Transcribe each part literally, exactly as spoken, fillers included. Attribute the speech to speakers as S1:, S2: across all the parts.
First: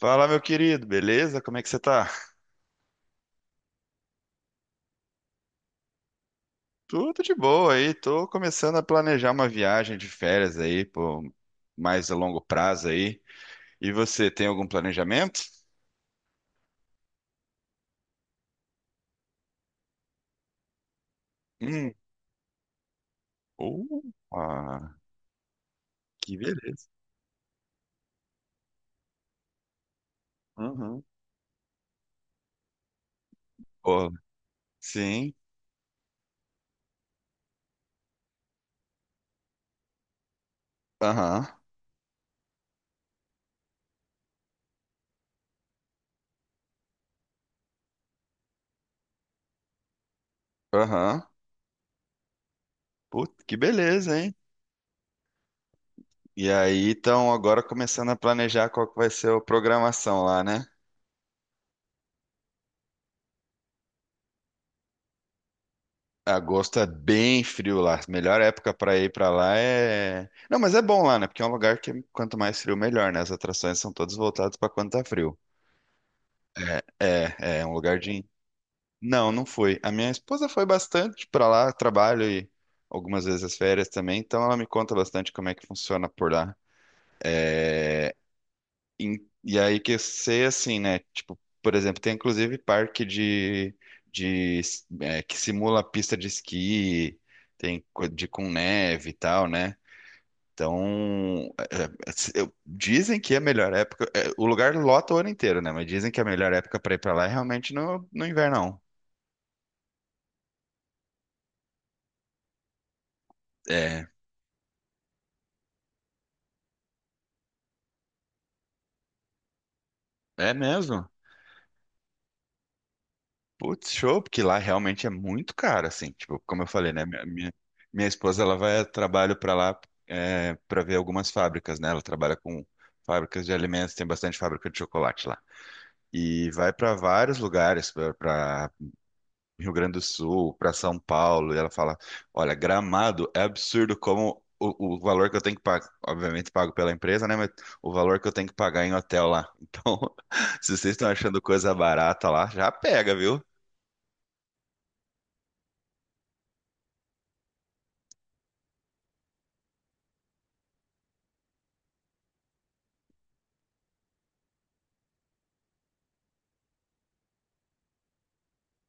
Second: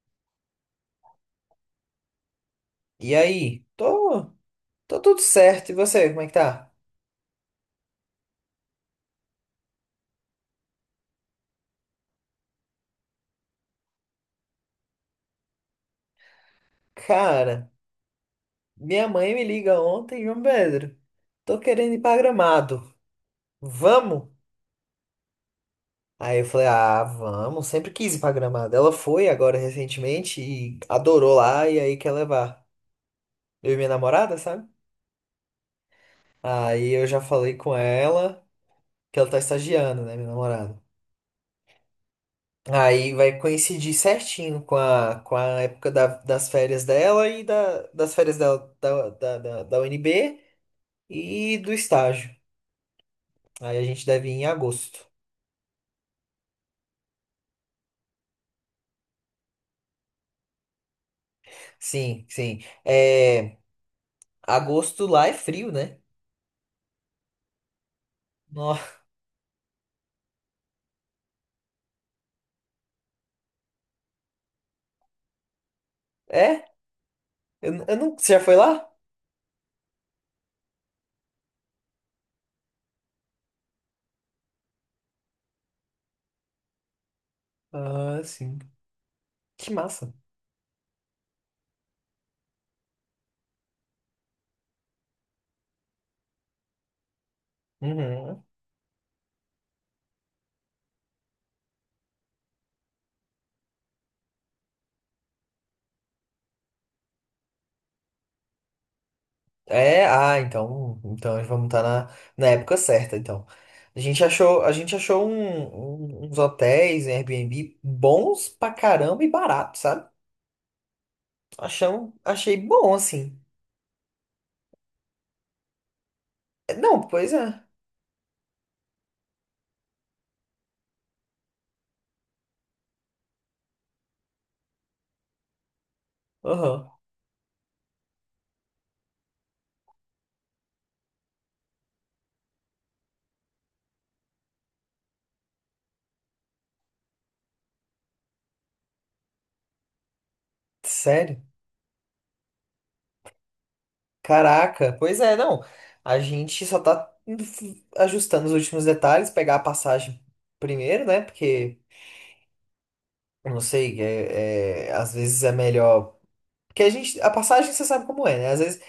S1: Fala, meu querido, beleza? Como é que você tá?
S2: E aí? Tô, tô tudo certo. E você, como é que tá?
S1: Tudo de boa aí, tô começando a planejar uma viagem de férias aí, pô, mais a longo prazo aí. E você, tem algum planejamento?
S2: Cara, minha mãe me liga ontem, João Pedro. Tô
S1: Hum.
S2: querendo ir pra Gramado.
S1: uh,
S2: Vamos?
S1: ah, que
S2: Aí eu falei,
S1: beleza.
S2: ah, vamos. Sempre quis ir pra Gramado. Ela foi agora recentemente e
S1: Uhum.
S2: adorou lá e aí quer levar. Eu e minha
S1: Pô,
S2: namorada, sabe?
S1: sim,
S2: Aí eu já falei com ela que ela tá estagiando, né, minha namorada.
S1: aham,
S2: Aí vai coincidir certinho com a, com a época da- das férias dela e da, das férias dela, da, da, da, da U N B.
S1: aham.
S2: E do estágio.
S1: Puta, que
S2: Aí a gente
S1: beleza,
S2: deve ir
S1: hein?
S2: em agosto.
S1: E aí, então, agora começando a planejar qual que vai ser a programação lá, né?
S2: Sim, sim. É, agosto lá é frio, né?
S1: Agosto é bem frio lá. Melhor época
S2: Nó-
S1: pra ir pra lá é. Não, mas é bom lá, né? Porque é um lugar que quanto mais frio, melhor, né? As atrações são todas voltadas pra quando tá frio.
S2: É?
S1: É, é é um
S2: Eu, eu
S1: lugar
S2: não,
S1: de.
S2: você já foi lá?
S1: Não, não fui. A minha esposa foi bastante pra lá, trabalho e algumas vezes as férias também, então ela me conta bastante como é que funciona por lá.
S2: Ah, sim.
S1: E, e
S2: Que
S1: aí que eu
S2: massa.
S1: sei assim, né? Tipo, por exemplo, tem inclusive parque de, de é, que simula pista de esqui, tem co- de
S2: Uhum.
S1: com neve e tal, né? Então, é, é, eu- dizem que é a melhor época. É, o lugar lota o ano inteiro, né? Mas dizem que a melhor época pra ir pra lá é realmente no, no inverno.
S2: É, ah, então, então vamos estar na, na época certa, então.
S1: Não.
S2: A
S1: É,
S2: gente achou, a gente achou um- um- uns hotéis em Airbnb bons pra caramba e baratos, sabe?
S1: é mesmo?
S2: Achamos, achei bom, assim.
S1: Putz, show, porque lá realmente é muito caro, assim. Tipo, como eu
S2: É,
S1: falei,
S2: não,
S1: né? Minha,
S2: pois
S1: minha,
S2: é.
S1: minha esposa, ela vai a trabalho para lá é, para ver algumas fábricas, né? Ela trabalha com fábricas de alimentos, tem bastante fábrica de chocolate lá. E vai
S2: Aham.
S1: para vários lugares, para Rio Grande do Sul, para São Paulo, e ela fala: Olha, Gramado é absurdo como o, o valor que eu tenho que pagar, obviamente pago pela empresa, né? Mas o valor que eu tenho que pagar em hotel lá. Então, se vocês estão achando
S2: Sério?
S1: coisa barata lá, já pega, viu?
S2: Caraca, pois é, não. A gente só tá ajustando os últimos detalhes, pegar a passagem primeiro, né? Porque, eu não sei, é, é, às vezes é melhor. Porque a gente, a passagem você sabe como é, né? Às vezes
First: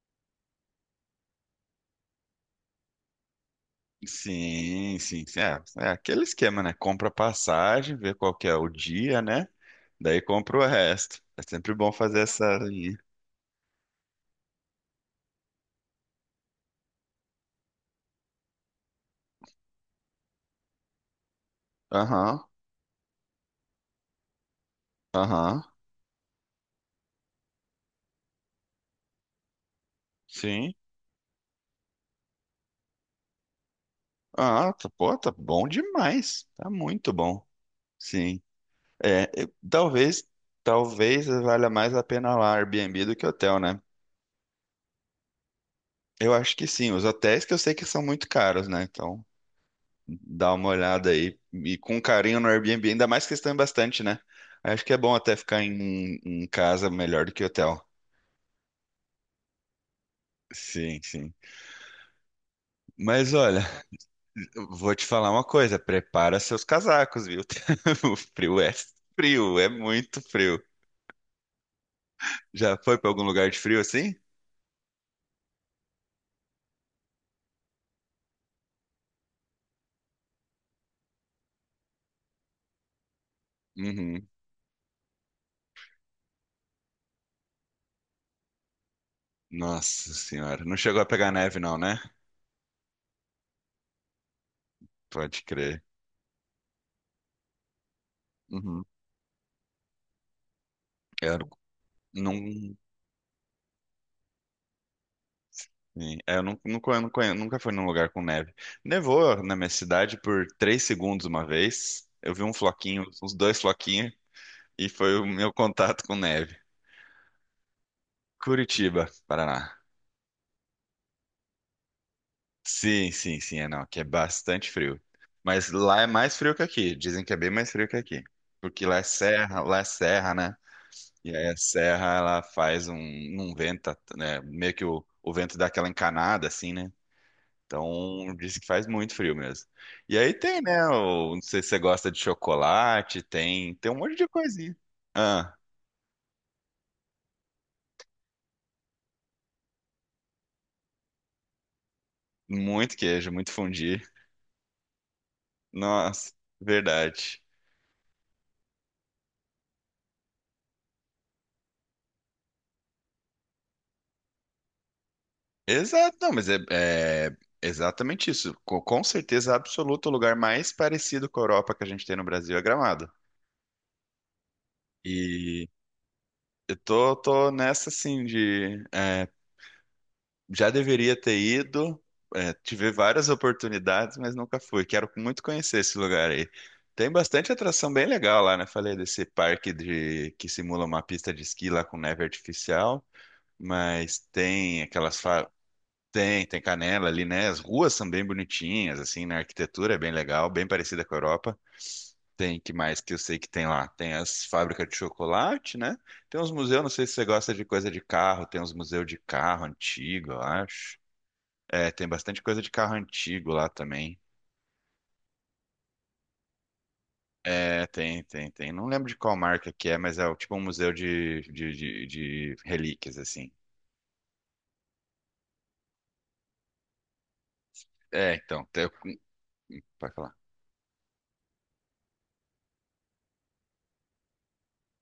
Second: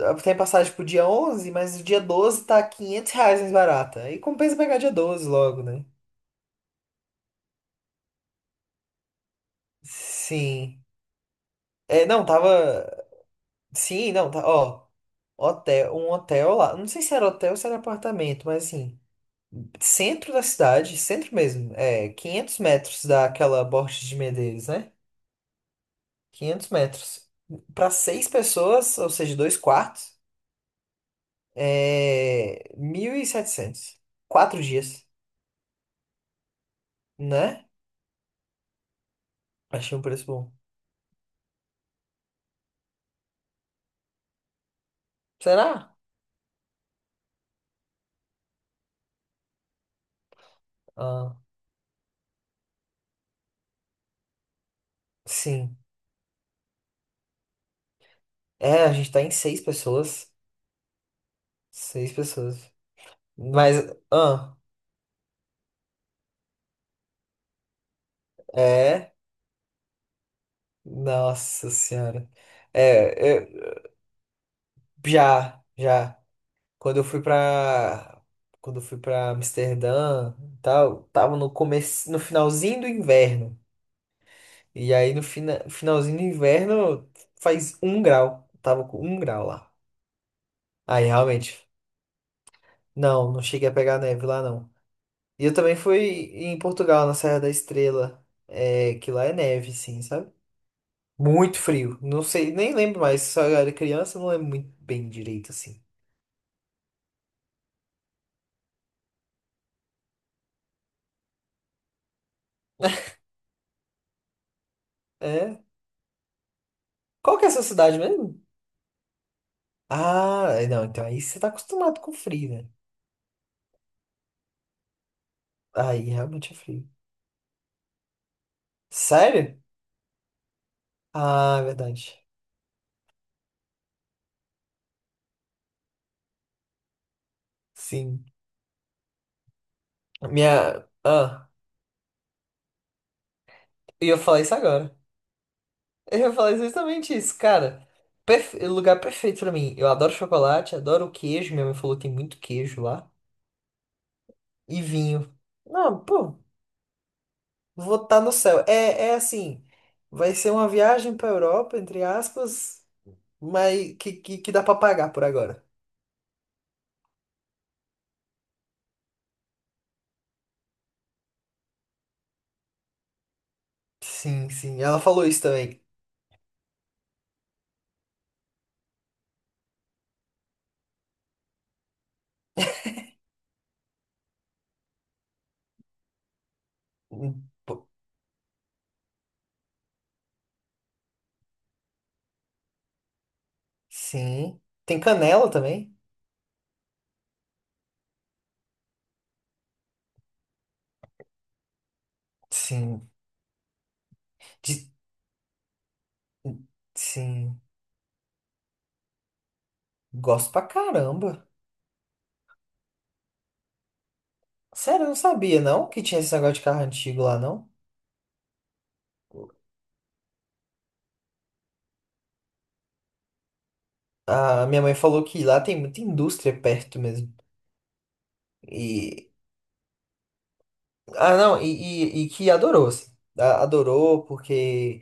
S2: ah, tem passagem pro dia onze, mas o dia doze tá quinhentos reais mais barata. Aí compensa pegar dia
S1: Sim, sim,
S2: doze
S1: sim.
S2: logo, né?
S1: É, é aquele esquema, né? Compra passagem, vê qual que é o dia, né? Daí compra o
S2: Sim.
S1: resto. É sempre bom
S2: É,
S1: fazer
S2: não,
S1: essa linha.
S2: tava. Sim, não, tá. Ó, hotel, um hotel lá. Não sei se era hotel ou se era apartamento, mas assim. Centro da cidade, centro mesmo, é
S1: Aham,
S2: quinhentos metros daquela Borges de Medeiros, né?
S1: aham,
S2: Quinhentos metros. Para seis pessoas, ou seja, dois quartos,
S1: sim.
S2: é mil e setecentos. Quatro
S1: Ah, tá,
S2: dias,
S1: pô, tá bom demais. Tá muito bom.
S2: né?
S1: Sim. É, eu-
S2: Achei um
S1: talvez,
S2: preço bom.
S1: talvez valha mais a pena lá Airbnb do que hotel, né?
S2: Será?
S1: Eu acho que sim. Os hotéis que eu sei que são muito caros, né? Então, dá uma olhada
S2: Ah,
S1: aí e com carinho no Airbnb, ainda mais que eles estão em bastante, né? Acho que é bom até ficar em,
S2: sim.
S1: um, em casa melhor do que hotel.
S2: É, a gente tá em seis pessoas.
S1: Sim, sim.
S2: Seis pessoas.
S1: Mas olha,
S2: Mas, ah,
S1: eu vou te falar uma coisa, prepara seus casacos, viu? O frio é
S2: é.
S1: frio, é muito frio.
S2: Nossa Senhora.
S1: Já foi para algum
S2: É,
S1: lugar de
S2: eu,
S1: frio assim?
S2: já, já. Quando eu fui pra. Quando eu fui pra Amsterdã e tal, tava no começo, no finalzinho do inverno.
S1: Uhum.
S2: E aí no fina, finalzinho do inverno faz um grau. Tava com um grau lá.
S1: Nossa senhora, não chegou a
S2: Aí
S1: pegar neve
S2: realmente.
S1: não, né?
S2: Não, não cheguei a pegar neve lá não.
S1: Pode
S2: E eu também
S1: crer.
S2: fui em Portugal, na Serra da Estrela.
S1: Uhum.
S2: É, que lá é neve, sim, sabe?
S1: Eu
S2: Muito frio. Não
S1: não,
S2: sei, nem
S1: sim.
S2: lembro mais. Só eu era criança, não lembro muito bem direito assim.
S1: É, eu não, não conhe- não conhe- nunca fui num lugar com neve. Nevou na minha cidade por três segundos uma vez. Eu vi um floquinho, uns dois floquinhos, e foi o meu
S2: É.
S1: contato com neve.
S2: Qual que é essa cidade mesmo?
S1: Curitiba, Paraná.
S2: Ah, é, não, então aí você tá acostumado com frio, né?
S1: Sim, sim, sim, é não, aqui é bastante frio. Mas lá
S2: Aí
S1: é mais
S2: realmente
S1: frio
S2: é
S1: que
S2: frio.
S1: aqui. Dizem que é bem mais frio que aqui. Porque lá é
S2: Sério?
S1: serra, lá é serra, né? E aí a
S2: Ah, é
S1: serra,
S2: verdade.
S1: ela faz um, um vento, né? Meio que o, o vento dá aquela encanada, assim, né?
S2: Sim.
S1: Então, diz que faz muito frio mesmo. E aí tem, né?
S2: Minha.
S1: o- não
S2: Ah,
S1: sei se você gosta de chocolate, tem, tem um
S2: eu
S1: monte
S2: ia
S1: de
S2: falar isso
S1: coisinha.
S2: agora.
S1: Ah,
S2: Eu ia falar exatamente isso, cara. Perfe... Lugar perfeito pra mim. Eu adoro chocolate, adoro o queijo. Minha mãe falou que tem muito queijo
S1: muito
S2: lá.
S1: queijo, muito fundi.
S2: E vinho. Não,
S1: Nossa,
S2: pô,
S1: verdade.
S2: vou estar no céu. É, é assim, vai ser uma viagem pra Europa, entre aspas, mas que, que, que dá pra pagar por agora.
S1: Exato, não, mas é, é exatamente isso. Co- Com, certeza absoluta, o lugar mais parecido com a Europa que a gente tem no Brasil é Gramado.
S2: Sim, sim. Ela falou isso
S1: E
S2: também.
S1: eu tô, tô nessa, assim, de. É, já deveria ter ido, é, tive várias oportunidades, mas nunca fui. Quero muito conhecer esse lugar aí. Tem bastante atração bem legal lá, né? Falei desse parque de que simula uma pista de esqui lá com neve artificial, mas
S2: Sim.
S1: tem
S2: Tem
S1: aquelas fa-
S2: canela também?
S1: tem, tem Canela ali, né? As ruas são bem bonitinhas, assim, na arquitetura é bem legal, bem parecida com a Europa. Tem que mais
S2: Sim.
S1: que eu sei que tem lá? Tem as
S2: De-
S1: fábricas de chocolate, né? Tem uns museus, não sei se você gosta
S2: Sim.
S1: de coisa de carro, tem uns museus de carro antigo, eu
S2: Gosto pra
S1: acho.
S2: caramba.
S1: É, tem bastante coisa de carro antigo lá também.
S2: Sério, eu não sabia não que tinha esse negócio de carro antigo lá, não.
S1: É, tem, tem, tem. Não lembro de qual marca que é, mas é o- tipo um museu de, de, de, de relíquias, assim.
S2: A minha mãe falou que lá tem muita indústria perto mesmo.
S1: É, então, tem-
S2: E.
S1: pode falar.
S2: Ah, não, e, e- e que adorou, assim. A- Adorou porque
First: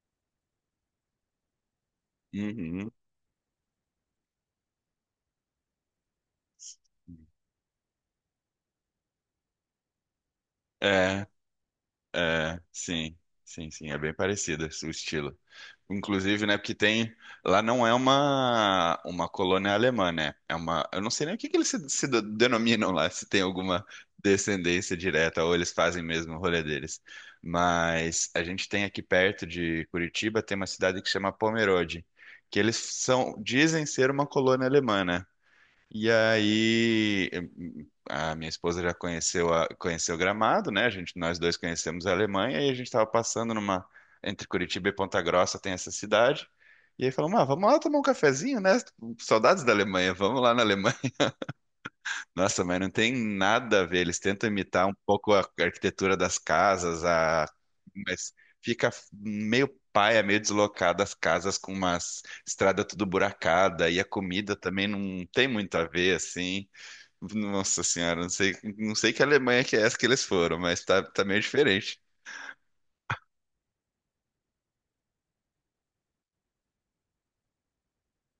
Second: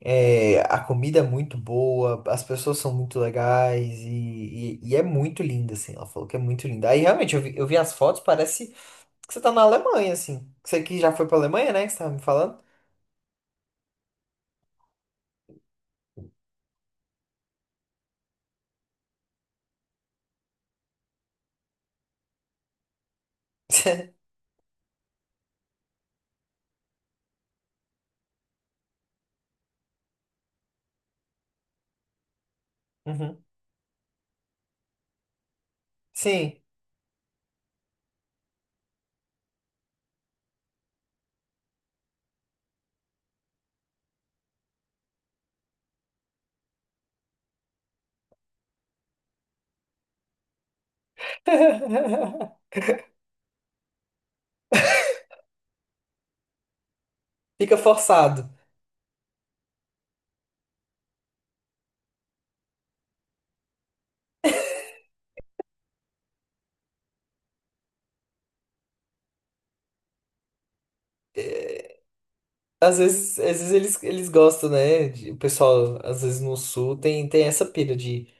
S2: é, a comida é muito boa, as pessoas
S1: Uhum.
S2: são muito legais e, e- e é muito linda, assim. Ela falou que é muito linda. Aí realmente eu vi, eu vi as fotos, parece que você tá na Alemanha, assim. Você que já
S1: É,
S2: foi pra Alemanha, né? Que você tava me falando.
S1: É, sim, sim, sim, é bem parecida o estilo. Inclusive, né, porque tem, lá não é uma uma colônia alemã, né? É uma, eu não sei nem o que que eles se, se de- denominam lá, se tem alguma descendência direta ou eles fazem mesmo o rolê deles. Mas a gente tem aqui perto de Curitiba, tem uma cidade que chama Pomerode, que eles são,
S2: Uhum.
S1: dizem ser uma colônia alemã, né? E
S2: Sim.
S1: aí eh, hum, a minha esposa já conheceu a, conheceu Gramado, né? A gente, nós dois conhecemos a Alemanha e a gente estava passando numa entre Curitiba e Ponta Grossa tem essa cidade. E aí falamos, ah, vamos lá tomar um cafezinho, né? Saudades da Alemanha, vamos lá na Alemanha. Nossa, mas não tem nada a ver. Eles tentam imitar um pouco a arquitetura das casas, a...
S2: Fica
S1: mas
S2: forçado.
S1: fica meio paia, meio deslocada as casas com uma estrada tudo buracada e a comida também não tem muito a ver, assim. Nossa senhora, não sei, não sei que Alemanha que é essa que eles foram, mas tá, tá meio diferente.
S2: É, Às vezes, às vezes eles, eles gostam, né? De- O pessoal, às vezes no sul, tem, tem essa pira de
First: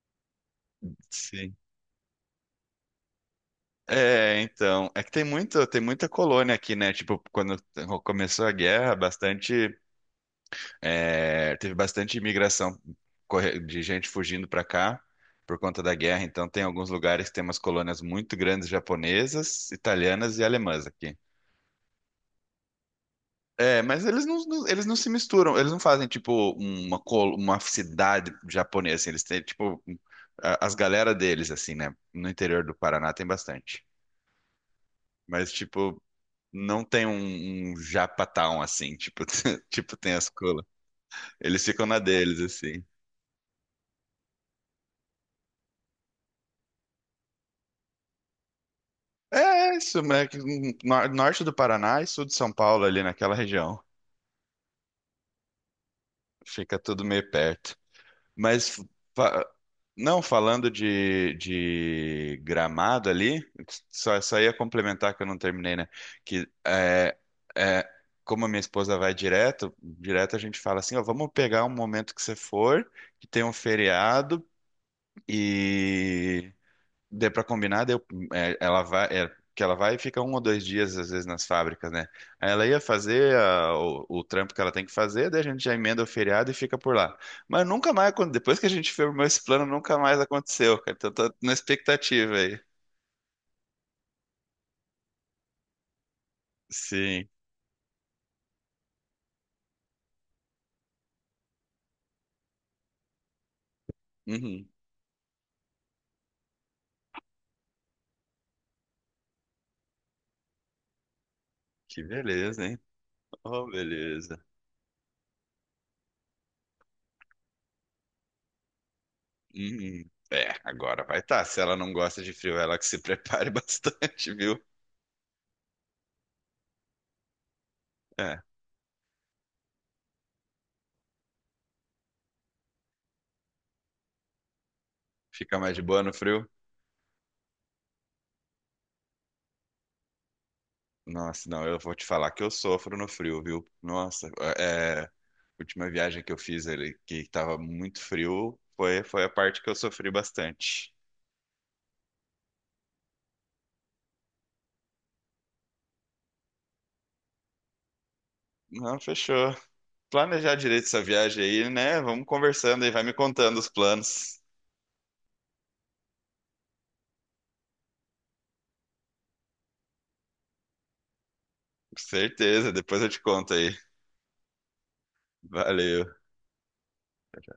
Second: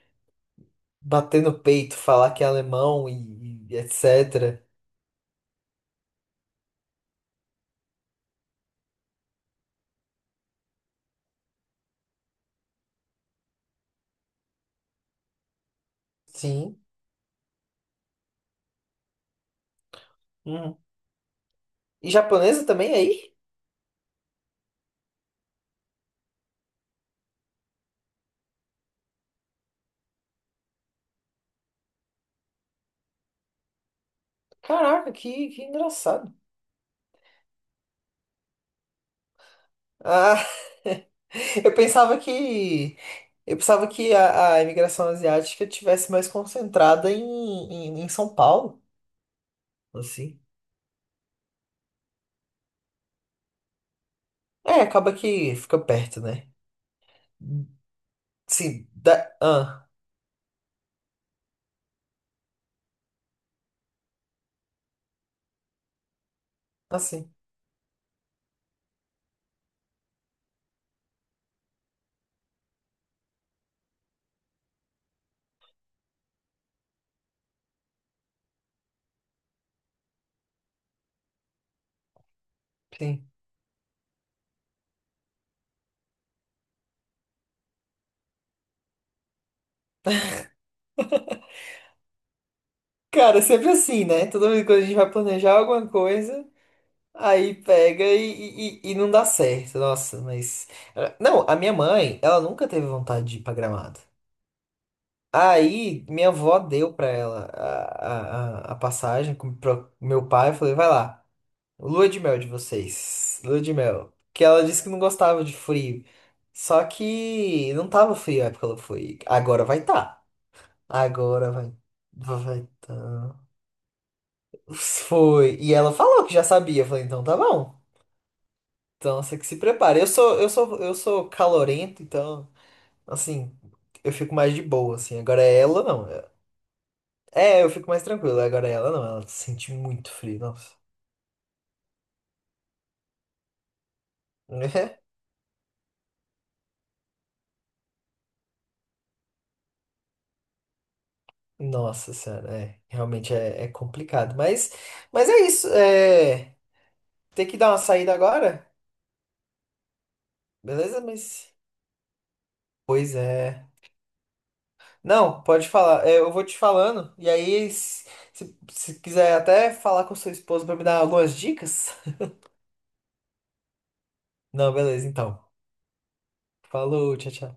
S2: bater
S1: Sim.
S2: no peito, falar que é alemão e, e
S1: É,
S2: etcétera.
S1: então, é que tem muito, tem muita colônia aqui, né? Tipo, quando começou a guerra, bastante, é, teve bastante imigração corre- de gente fugindo pra cá por conta da guerra. Então, tem
S2: Sim.
S1: alguns lugares que tem umas colônias muito grandes japonesas, italianas e
S2: Uhum.
S1: alemãs aqui.
S2: E japonesa também aí?
S1: É, mas eles não, não- eles não se misturam, eles não fazem tipo uma, col- uma cidade japonesa, assim, eles têm tipo a- as galera deles, assim, né? No interior do Paraná tem bastante.
S2: Caraca, que,
S1: Mas
S2: que
S1: tipo,
S2: engraçado.
S1: não tem um, um Japatown assim, tipo, tipo tem as
S2: Ah,
S1: colas. Eles
S2: eu
S1: ficam na
S2: pensava
S1: deles, assim.
S2: que. Eu pensava que a, a imigração asiática tivesse mais concentrada em, em, em São Paulo,
S1: É é isso, né? que
S2: assim.
S1: no- Norte do Paraná e sul de São Paulo, ali naquela região.
S2: É, acaba que fica perto, né?
S1: Fica tudo meio perto. Mas
S2: Sim, da...
S1: fa-
S2: Ah,
S1: não falando de, de Gramado ali, só, só ia complementar que eu não terminei, né? Que é,
S2: assim,
S1: é, Como a minha esposa vai direto, direto a gente fala assim, ó, vamos pegar um momento que você for, que tem um feriado e Deu pra combinar, deu, é, ela vai, é, que ela vai e fica um ou dois dias, às vezes, nas fábricas, né? Aí ela ia
S2: sim.
S1: fazer a- o, o trampo que ela tem que fazer, daí a gente já emenda o feriado e fica por lá. Mas nunca mais, acon- depois que a gente firmou esse plano, nunca mais aconteceu, cara. Então tô na expectativa aí.
S2: Cara, é sempre assim, né? Toda vez que a gente vai planejar alguma coisa,
S1: Sim.
S2: aí pega e, e, e não dá certo. Nossa, mas. Não, a minha mãe, ela nunca teve vontade de ir pra Gramado.
S1: Uhum.
S2: Aí, minha avó deu pra ela a, a, a a passagem com pro meu pai. Eu falei, vai lá,
S1: Que
S2: lua de mel de
S1: beleza, hein?
S2: vocês, lua
S1: Oh,
S2: de mel. Que
S1: beleza.
S2: ela disse que não gostava de frio. Só que não tava frio na época que ela foi. Agora vai
S1: Uhum.
S2: estar.
S1: É, agora vai estar.
S2: Agora
S1: Se
S2: vai.
S1: ela não gosta de frio,
S2: Vai
S1: ela que se
S2: tá.
S1: prepare bastante, viu?
S2: Foi. E ela falou que já sabia. Eu falei, então tá bom.
S1: É,
S2: Então você que se prepara. Eu sou, eu sou, eu sou calorento, então, assim, eu fico mais de boa, assim. Agora
S1: fica
S2: é
S1: mais de
S2: ela
S1: boa
S2: não.
S1: no frio.
S2: É, eu fico mais tranquilo. Agora é ela não. Ela sente muito frio, nossa.
S1: Nossa, não, eu vou te falar que eu sofro no frio, viu? Nossa, é, última viagem que eu fiz ali, que tava muito frio, foi, foi a parte que eu sofri bastante.
S2: Nossa senhora, é. Realmente é, é complicado. Mas, mas é isso. É, tem que dar uma saída agora,
S1: Não, fechou. Planejar direito
S2: beleza?
S1: essa viagem
S2: Mas.
S1: aí, né? Vamos conversando aí, vai me
S2: Pois
S1: contando
S2: é.
S1: os planos.
S2: Não, pode falar. É, eu vou te falando, e aí, se, se- se quiser até falar com sua esposa pra me dar algumas dicas.
S1: Com certeza, depois eu te conto aí.
S2: Não, beleza, então.
S1: Valeu.
S2: Falou, tchau, tchau.